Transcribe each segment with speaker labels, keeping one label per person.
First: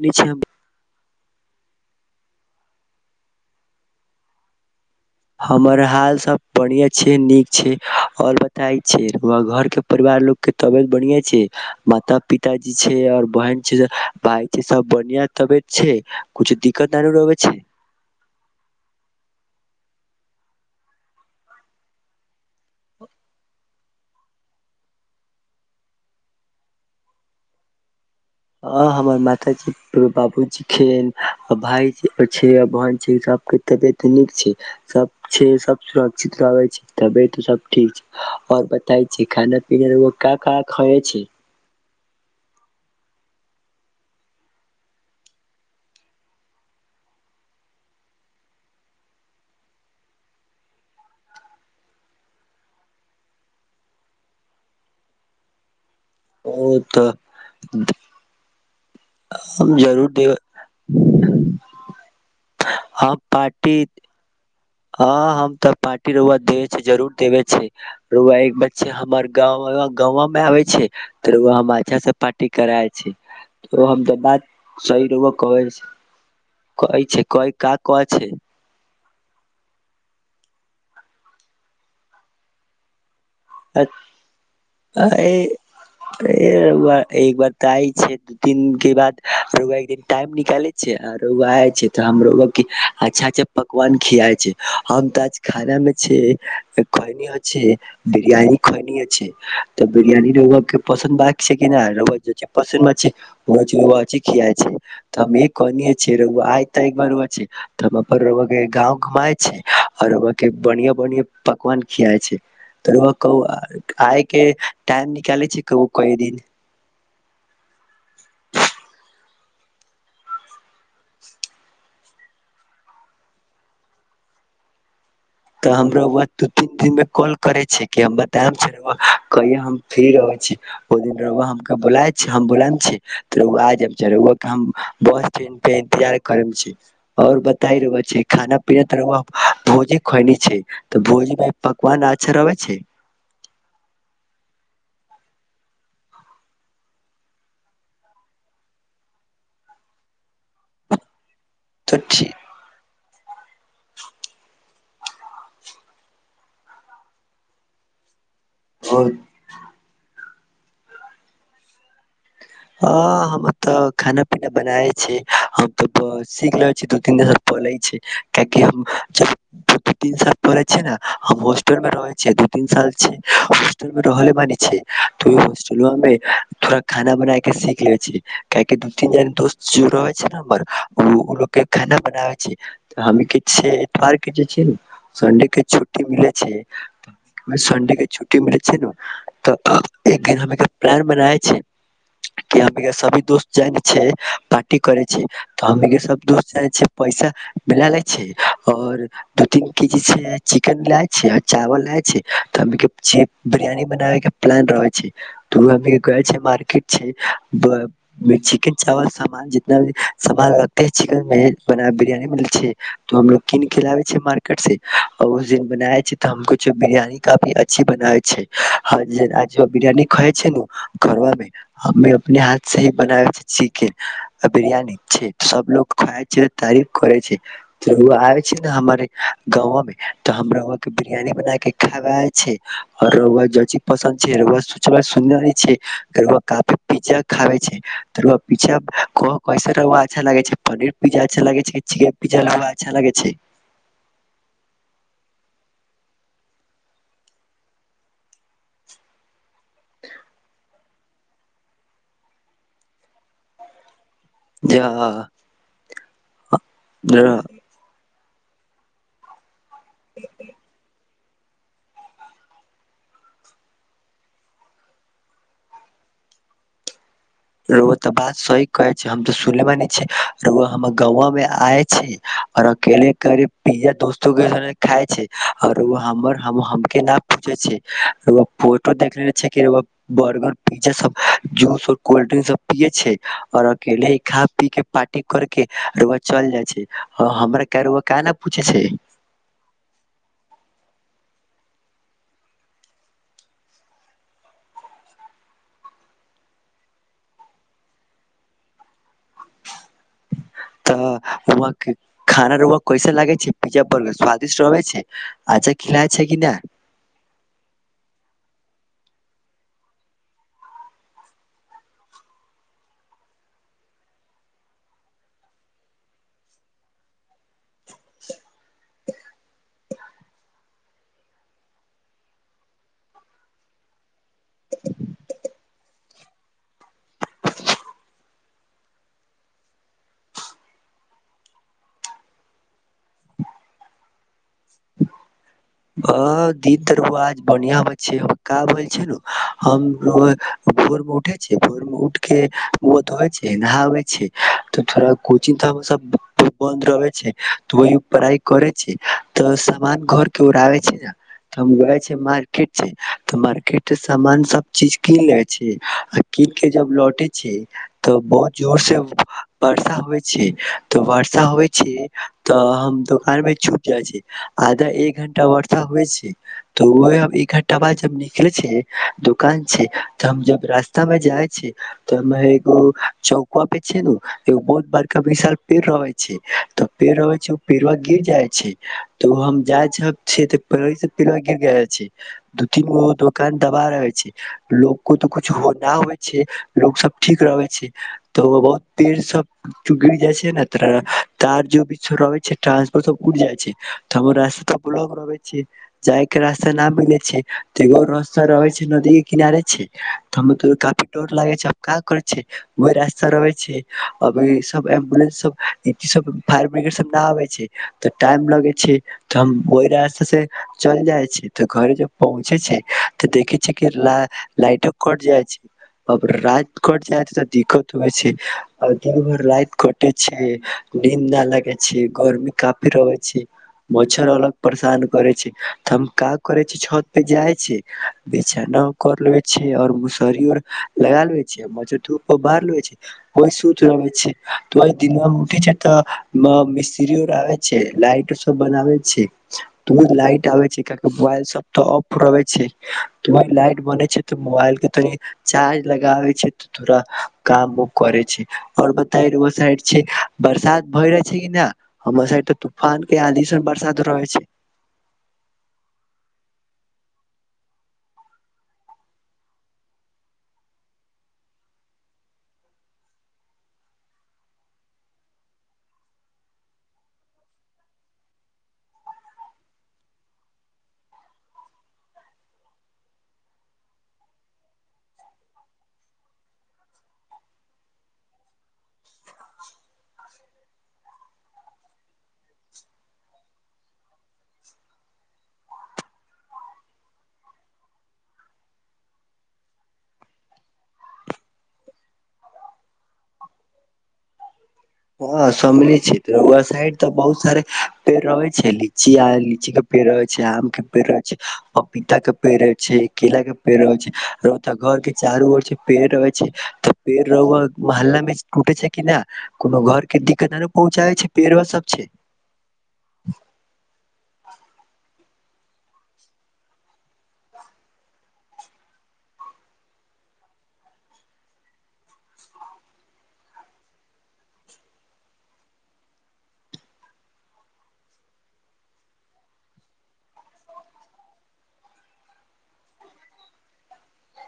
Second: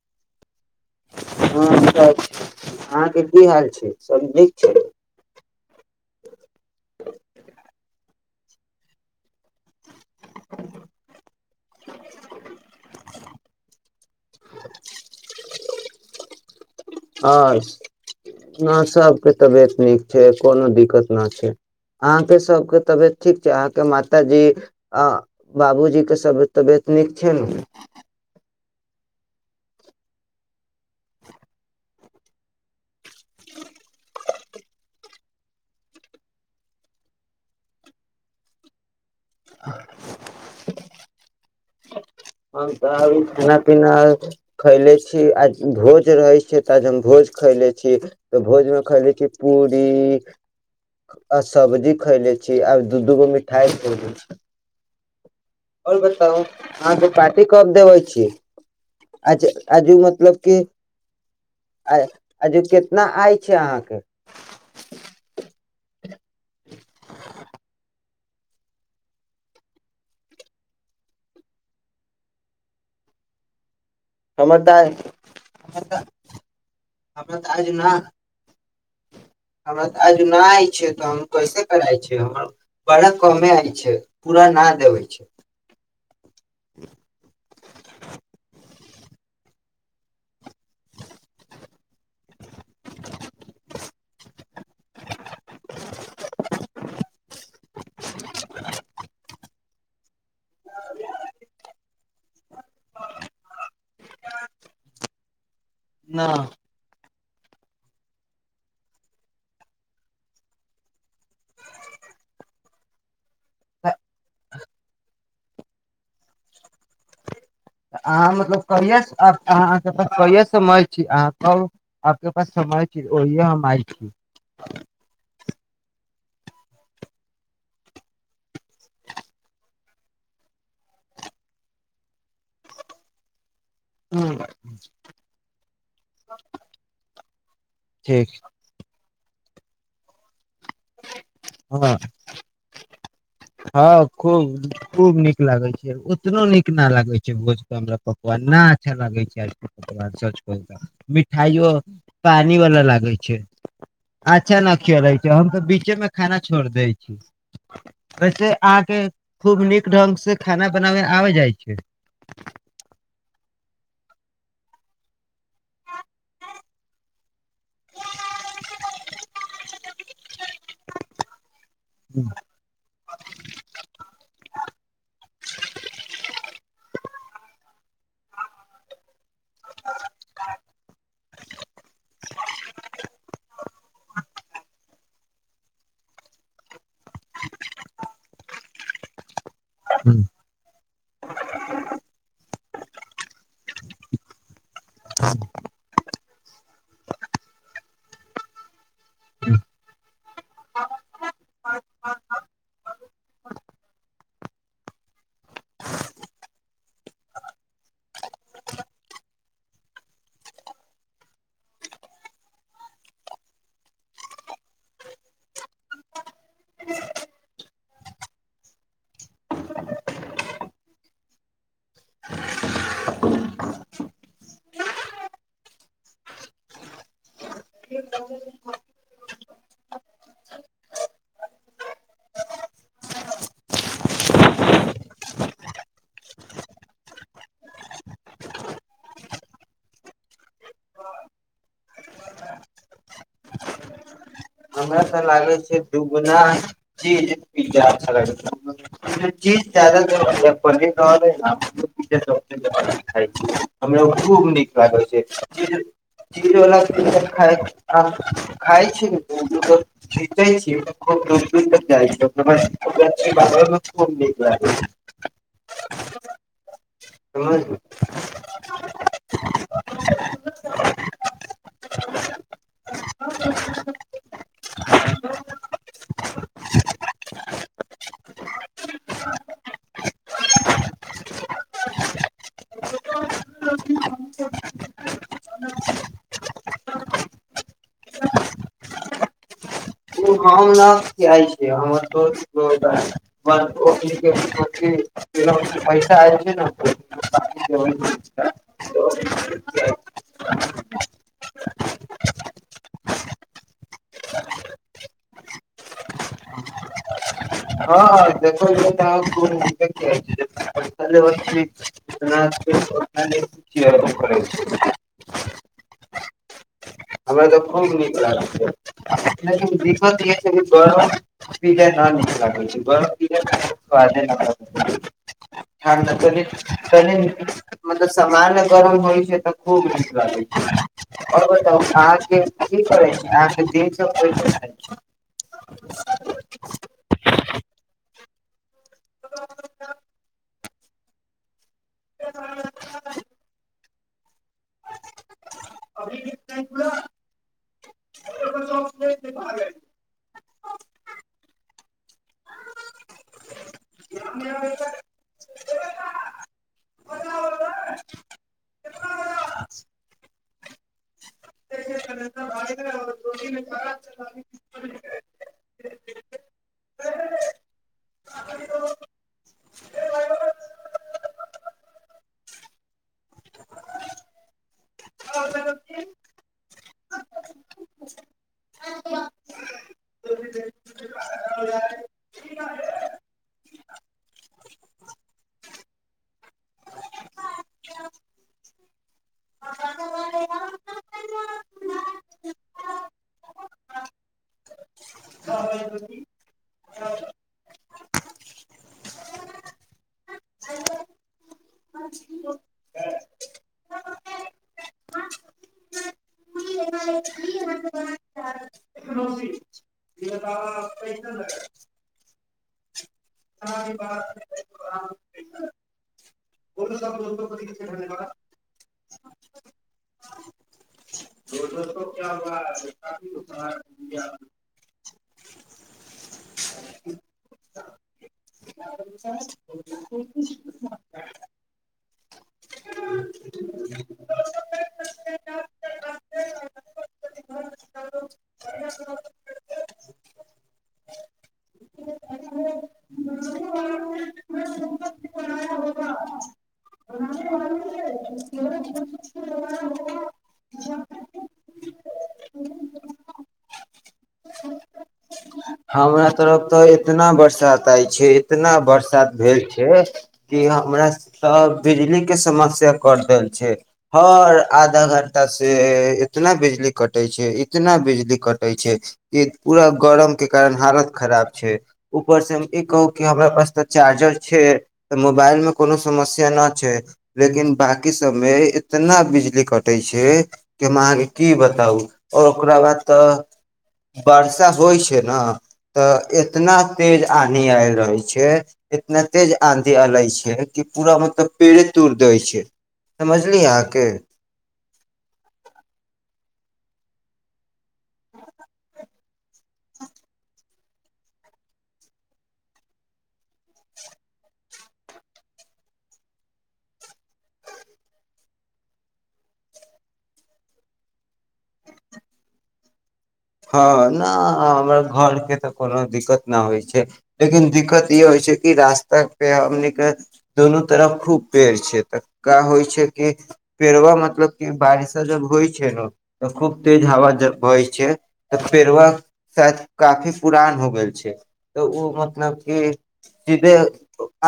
Speaker 1: नीचे हम
Speaker 2: हँ अहाँके की हाल छैइ सब नीक छैइ
Speaker 1: हमर हाल सब बढ़िआ छिये नीक छिये और बतैछै व घर के परिवार लोग के तबियत बढ़िया छै। माता पिताजी छै। और बहन छै। भाय छै। सब बढ़िया तबियत छै। कुछ दिक्
Speaker 2: आर न सबके तबियत नीक छै, कोनो दिक्कत न छै, अहाँके सभके तबियत ठीक छै अहाँके माताजी आ बाबूजीके तबियत नीक छै। ने
Speaker 1: ह हमर माताजी बाबूजी के भाय छै, बहन छै, सबके तबियत नीक छै, सब छै, सब सुरक्षित रहे छै तबियत सब ठीक छै। ओर बताइ खान पीना रौउआ का का खइले छी।
Speaker 2: हम तऽब खाना पीना खैले छी, आज भोज रहै छै। तऽ आज हम भोज खैले छी, तऽ भोजमे खैले छी, पूरी आ सब्जी खैले छी, आ दू दूगो मिठाइ खेले छी। ओर बताउ
Speaker 1: ओ
Speaker 2: अहाँके
Speaker 1: तऽ
Speaker 2: पार्टी कब देबै
Speaker 1: हम
Speaker 2: छि, आज आजु
Speaker 1: जरूर देब
Speaker 2: मतलब कि आ आजू केितना आय छै, अहाँके
Speaker 1: ह हम तऽ पार्टी ति राऊआ देवे छै, जरूर देब छै। राऊआ एक बच्चा हमर गाँव गाँंवा मे आबै छै। तर हम अच्छा से पार्टी कराये छै। ओ हम त बात
Speaker 2: हमर तऽ
Speaker 1: सही राऊआ कवइ से
Speaker 2: हमरा
Speaker 1: कहै
Speaker 2: तऽ
Speaker 1: छैै
Speaker 2: आज
Speaker 1: का
Speaker 2: न
Speaker 1: कह छै।
Speaker 2: हमरा आज नहि आइ छै, तऽ हम कैसे करइ छ, हमर बरा
Speaker 1: ऐत
Speaker 2: छै
Speaker 1: ऐ रऊआ एक बार तए आइ छै। दू तीन के बाद रऊआ एक दिन टाइम निकाले छै, आ रऊआ आइछै तऽ हम रऊआ के अच्छा अच्छा पकवान खियाए छै, हम तऽ आज खाना मे छै, खैनी ह छै। बिरियानी खेनी ह छै, तऽ बिरियानी रऊआ के पसन्द बा से कि नह रऊआ जो चिज पसन्द न छै। [unintelligible] ज ची खिया छै तमे कहनीिय र
Speaker 2: न
Speaker 1: आइ तऽ ब त पर रउआ के गाऊ घुमय छै, ओर रऊआ के बनिह्या बनिह्या पकवान खिया ऐ छै। त [inaudible] कह आइके टाइम निकाली छि कबो कइ दिन
Speaker 2: अहाँ मतलब कहिया से अहाँके प कहि से सम [unintelligible] आ तब आपके पास समय ओहिए हम आइल छी
Speaker 1: तऽ हमरउआ दू तीन दिन मे कॉल करे छी कि हम बतायम छी कहिय हम फ्री रहे छी ओ दिन रऊआ हम बोलेम छी त रऊआ आजेम रउआ के हम बस ट्रेन के इंतजार करम छी और बताइ रऊआ छि
Speaker 2: ठीक
Speaker 1: खाना पीना त रऊआ भोजे खाइनी छैय तऽ भोज मै
Speaker 2: हँ
Speaker 1: पकवान आच्छर रहबै छैय
Speaker 2: हँ खूब खूब नीक लागे छैय ओतनो नीक न लागे छैय भोज के हमरा पकवान न अच्छा लागे छैय आज पकवान मिठाइ ओ
Speaker 1: तऽ
Speaker 2: पानि वाला लागै अच्छा न क [unintelligible] रहै छैय हम तऽ बीचे मे खाना छोड़ दै छी से आके
Speaker 1: ठीक
Speaker 2: खूब नीक ढंग से खाना बनाबे आबै जाइ छैय
Speaker 1: ह हम तऽ खाना पीना बनाए छी हम तऽ सीख रहले छी दू तीन द पे छैय कियाकि हम जब दू तीन साल पले छ ने हम हॉस्टल मे रहे छियै दू तीन साल छै हॉस्टल मे रहले मान छैय हॉस्टेलो मे थोड़ खाना बनाय के सीख ले छ काहि दू तीन जन दोस्त जो रह छैय ने हमर ओ लग के खाना बनाबे छैय हम के छियर के जे छ सन्डे के छुट्टी मिले छैय सनडे के छुट्टी मिले छैय ने त एक दिन हम प्लान बनाए छैय सभी दोस्त [unintelligible] क करै छी तऽ हमनी के सब द चाहए छैय पैसा मिला ले छैय और दू तीन के जी चिकेन लाय छैय चावल लाय छैय त के बिरयानी बनावे के प्लान रहे छैय के छैय मार्केट चिकेन चावल सामान जितना भ सान लगते हिक बिरान हमोग कीन के लाबे छै मार्केट से बना छैय त हमो बिरियानी काफी अच्छी बनावै छैय बिरियानी खा छैय घरा मे हमे अपने हाथ से ही बनाबे छैय चिकेन बिरियानी सब लोग खााय छैय तारीफ करै छैय आबे छैय ने हमरे गाँंव में तऽ हमराआ के बिरियानी बना के खाया छैरआीज पसन्द छैय छ काफी पिज्जा खाबे छैय त रउआ कैस रह अच्छा लगे छैय पनीर पिज्जा अच्छा लगे छैय की चिकेन पिज्जा अच्छा ल छैय
Speaker 2: हमरा तऽ लागे छैय दुगुना ची पिज्जा अच्छा ल चीज जदा जर अपन [unintelligible] खूब नीक लागे छैय
Speaker 1: ज
Speaker 2: चिड़ वला च
Speaker 1: र
Speaker 2: खाय खा छी ने जीते छी खूब दूर दूर तक जाइ छी अप श्ष ब खूब नीक लागै छै समझली
Speaker 1: रुआत बात सही कहे छै हम त सुन मे छी रुआ हमर गाँव में आय छै और अकेले करे पिज्जा दोस्तो के खााय छै र रुआ हमर के न पूछे छै फोटो देखले छै बर्गर पिज्जा सब जू कोल्ड ड्रिंक सब पियए छैय और अकेले ही खा पी के पार्टी करकेरुआ चल जाइ छैय हमर रु क ने पूछे छैय
Speaker 2: ओ हम ने हमर [inaudible]
Speaker 1: तऽ व खाना र रुआ कैसा लागै छैय पिज्जा बर्गर स्वादिष्ट रहै छैय अचछा खिलाय छैय कि ना
Speaker 2: हँ देख [unintelligible] हमरा तऽ [unintelligible] लेकिन दिकत ई छैय गरम पीजा न नीक लागै छैय गरम पे लनी मतलब सामान्य गरम होइ छैय तऽ खूब नीक लागै छैय अर बताऊ अहाँके की करै छी अहाँके द अच्छा
Speaker 1: अ दीप तरु आज बनआ बै छै। क भै हम रुआ भोरब उठै छी भर्मे उठके बत होइ छै। नावे ीक तऽ थोड़ा कोचिंग सब बन्द रहे छै। त वह पढ़ाइ करे छै। तऽ सान घर आबे छै, ने त हम गए छै मार्केट छै। तऽ मार्केट सामान सब चीज कीन ले छी। आ कीन के जब लौट तऽ बहुत जोर से वर्षा होइ छै। तऽ वर्षा होइ छी तऽ हम दोकान मे छूट जाइ छी आधा एक वर्षा हो छै, त ओ एक घण्टा बाद ज निकले छै, दुकान छै, तऽ हम जब रास्ता मे जाय छै। तऽ एगो चौका पे छै। एगो बहुत बड़का विशाल पेड़ रहे छै तऽ पेड़ रहे छै, ओ पेड़ा गिर जाइ छै। त हम प गिर छै, दू तीन गो दुोकान दबा रहै छै। लोकोग को तऽ कुछ नहि होइ छै, लोग सब ठीक रहे छै। तऽ बहुत पेड़ सब गिर जाय छै, ने त तार जो भी रहे छै। ट्रांसपोट सब उड़ जाइ छै। त हम रास्ता त जाय के रास्ता न मिले छै। एगो रास्ता रहे छै, नदी के किनारे छै। हम काफी डर लागे छै, क करे छै। वह रास्ता रहे छै, अभ सब एम्बुलेंस सब सब फायर ब्रगेड सब न आबे छै त टाइम लगे छै। त कोहि र त से चल जाइ छै। तऽ घरे जब पहुँचे छै। तऽ देखे छै। किा लाइटो कट जाइ छै। अब राइत कट जाइ छै, तऽ दिक्कत होइ छै। आओ दिन भर रात कटे छै। निम ना लगे छै। गर्मी क फर मछर अलग परेशान करे छै। त हम काज करे छ, छत पे जाय छै बेछनाा कर लेबे छै। और मसहरीर लगा ले छ म धूप बारर लेे छै ओ सुति रहे छै। ओहि दना मे उठे छै त मिस्त्रीर आबे छै। लाइट सब बनाबे छै लाइट आबे छै, क मोबाल सब त ऑफ रहे छै। वी लाइट बने छै, त मोबाइल के त चार्ज लगाबे छै। तोरा काम उ करे छै, और बता साइड छै। बरसात भय रहे छै, कि ने हमर साइड त तूफान के आदी बरसात रह छै।
Speaker 2: हमरा तरफ तऽ इतना बरसात आय छै। इतना बरसात भेल छै, कि हमरा सब बिजली के समस्या कट देल छै, हर आधा घं्टा से इतना बिजली कटे छै, इतना बिजली कटे छै। कि पूरा गरम कार हालत खराब छै। ऊपर से ई कहू कि हमरा पास त चार्जर छै। तऽ मोबाइल मे कोनो समस्या नहि छै। लेकिन बाकी सब मे इतना बिजली कटे छै। कि हम अहाँके की बताउ आओर ओकरा बाद तऽ बरसा होइ छै। तऽ इतना तेज आंधी आल रहै छै। इतना तेज आंधी आल छै। कि पूरा मतलब पेड़े तोड़ दै छै। समझलिय अहके
Speaker 1: हँ समिल छै। ओह साइड तऽ बहुत सारे पेड़ रहै छै। लीी लीची के पेड़ रहै छै। आम के पेड़ रहै छै। पपीता के पेड़ छै। केला के पेड़ रहै छै। घर के चारूर पेड़ रहै छै तऽ पेड़ मोहल्ला मे टूटे छै। कि नहि कोनो घरके दिक्कत आर पहुँचाबै छै, पेड़ा सब छै।
Speaker 2: हँ ने हमर घरके तऽ कोनो दिक्कत नहि होइ छै। लेकिन दिक्कत ई होइ छै। कि रास्ता पे हमने दुनू तरफ खूब पेड़ छै। तका होइ छै। कि पेड़बा मतलब कि बारिशा जब होइ छै ने तऽ खूब तेज हवा ज होहै छै, तऽ पेड़वा शायद काफी पुरान हो गेल छै। तऽ ओ मतलब कि सीधे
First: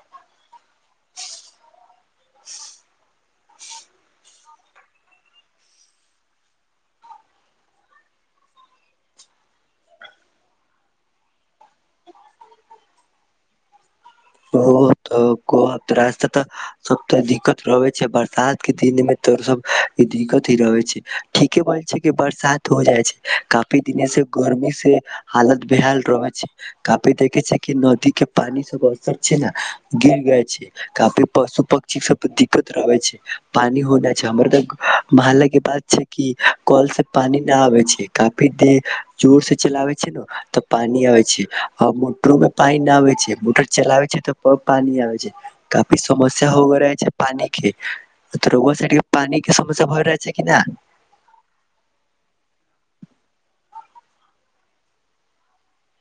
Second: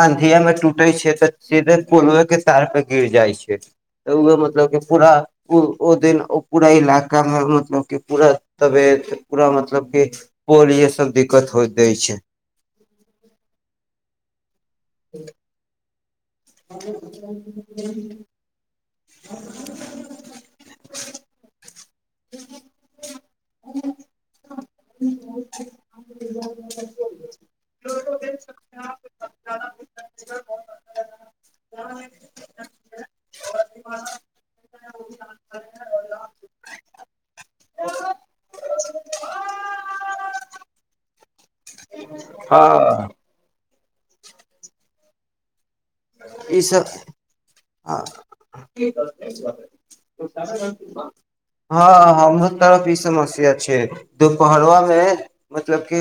Speaker 2: आँधियामे टूटै छै, तऽ सीधे कलएके तारपर गिर जाइ छै, तऽ ओ मतलब कि पूरा ओ दिन पूरा इलाकामे मतलब कि पूरा तबेत पूरा मतलब क पोल य सब दिक्कत होइत दै छै।
Speaker 1: ओत कोत त त सब त दिक्कत रहे छै, बरसात के दिन में तो सब दिक्कत ही रहे छै। ठीके बोल छै, कि बरसात हो जाइ छै। काफी दिने से गर्मी से हालत बेहाल रहे छै, काफी देखे छै। कि नदी के पानी सब छै ने गिर गए छै। कापे पशु पक्षी सब पर दिक्कत रहबे छै। पानि होना छै, हमर तऽ महल के बात छै। कि कल से पानी न आबे छै, काफी देर जोर से चलाबे छै। ने तऽ पानी आबे छै आ मोटरो में पानी न आबे छै मोटर चलाबै छै तऽ प पानी आबै छै काफी समस्या
Speaker 2: ई
Speaker 1: हो गेल
Speaker 2: सब
Speaker 1: रहे छै पानी के
Speaker 2: हँ
Speaker 1: तो रउआ साइड के पानी के समस्या भय रहे छै कि ना
Speaker 2: हमहु तब ई समस्या छै दुपहरवा मे मतलब कि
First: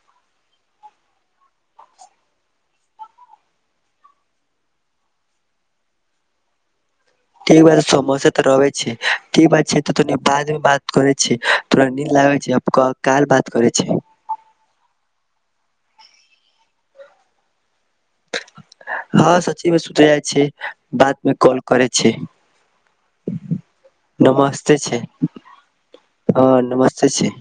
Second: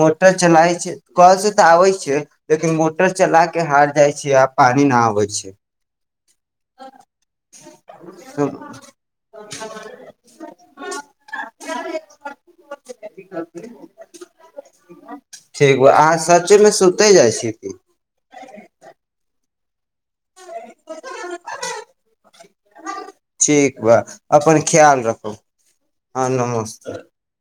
Speaker 2: मोटर चलाई छै कल से तऽ आबे छै लेकिन मोटर चला के हार्ड जाइ छै आ पानि न आवछै [inaudible]
Speaker 1: इ बेर समस्या तऽ रहबे छै की बात छै तनी बाद मे बात करै छी तोरा नीन्द लागे छै हम क काइल बात करे छै
Speaker 2: ठीक बा अहाँ सचमे सुते जाइ छियै की
Speaker 1: हँ सचीमे जाइ छै बाद मे कॉल करै छी
Speaker 2: ठीक बा अपन
Speaker 1: नमस्ते छै
Speaker 2: ख्याल रखू
Speaker 1: हँ नमस्ते छै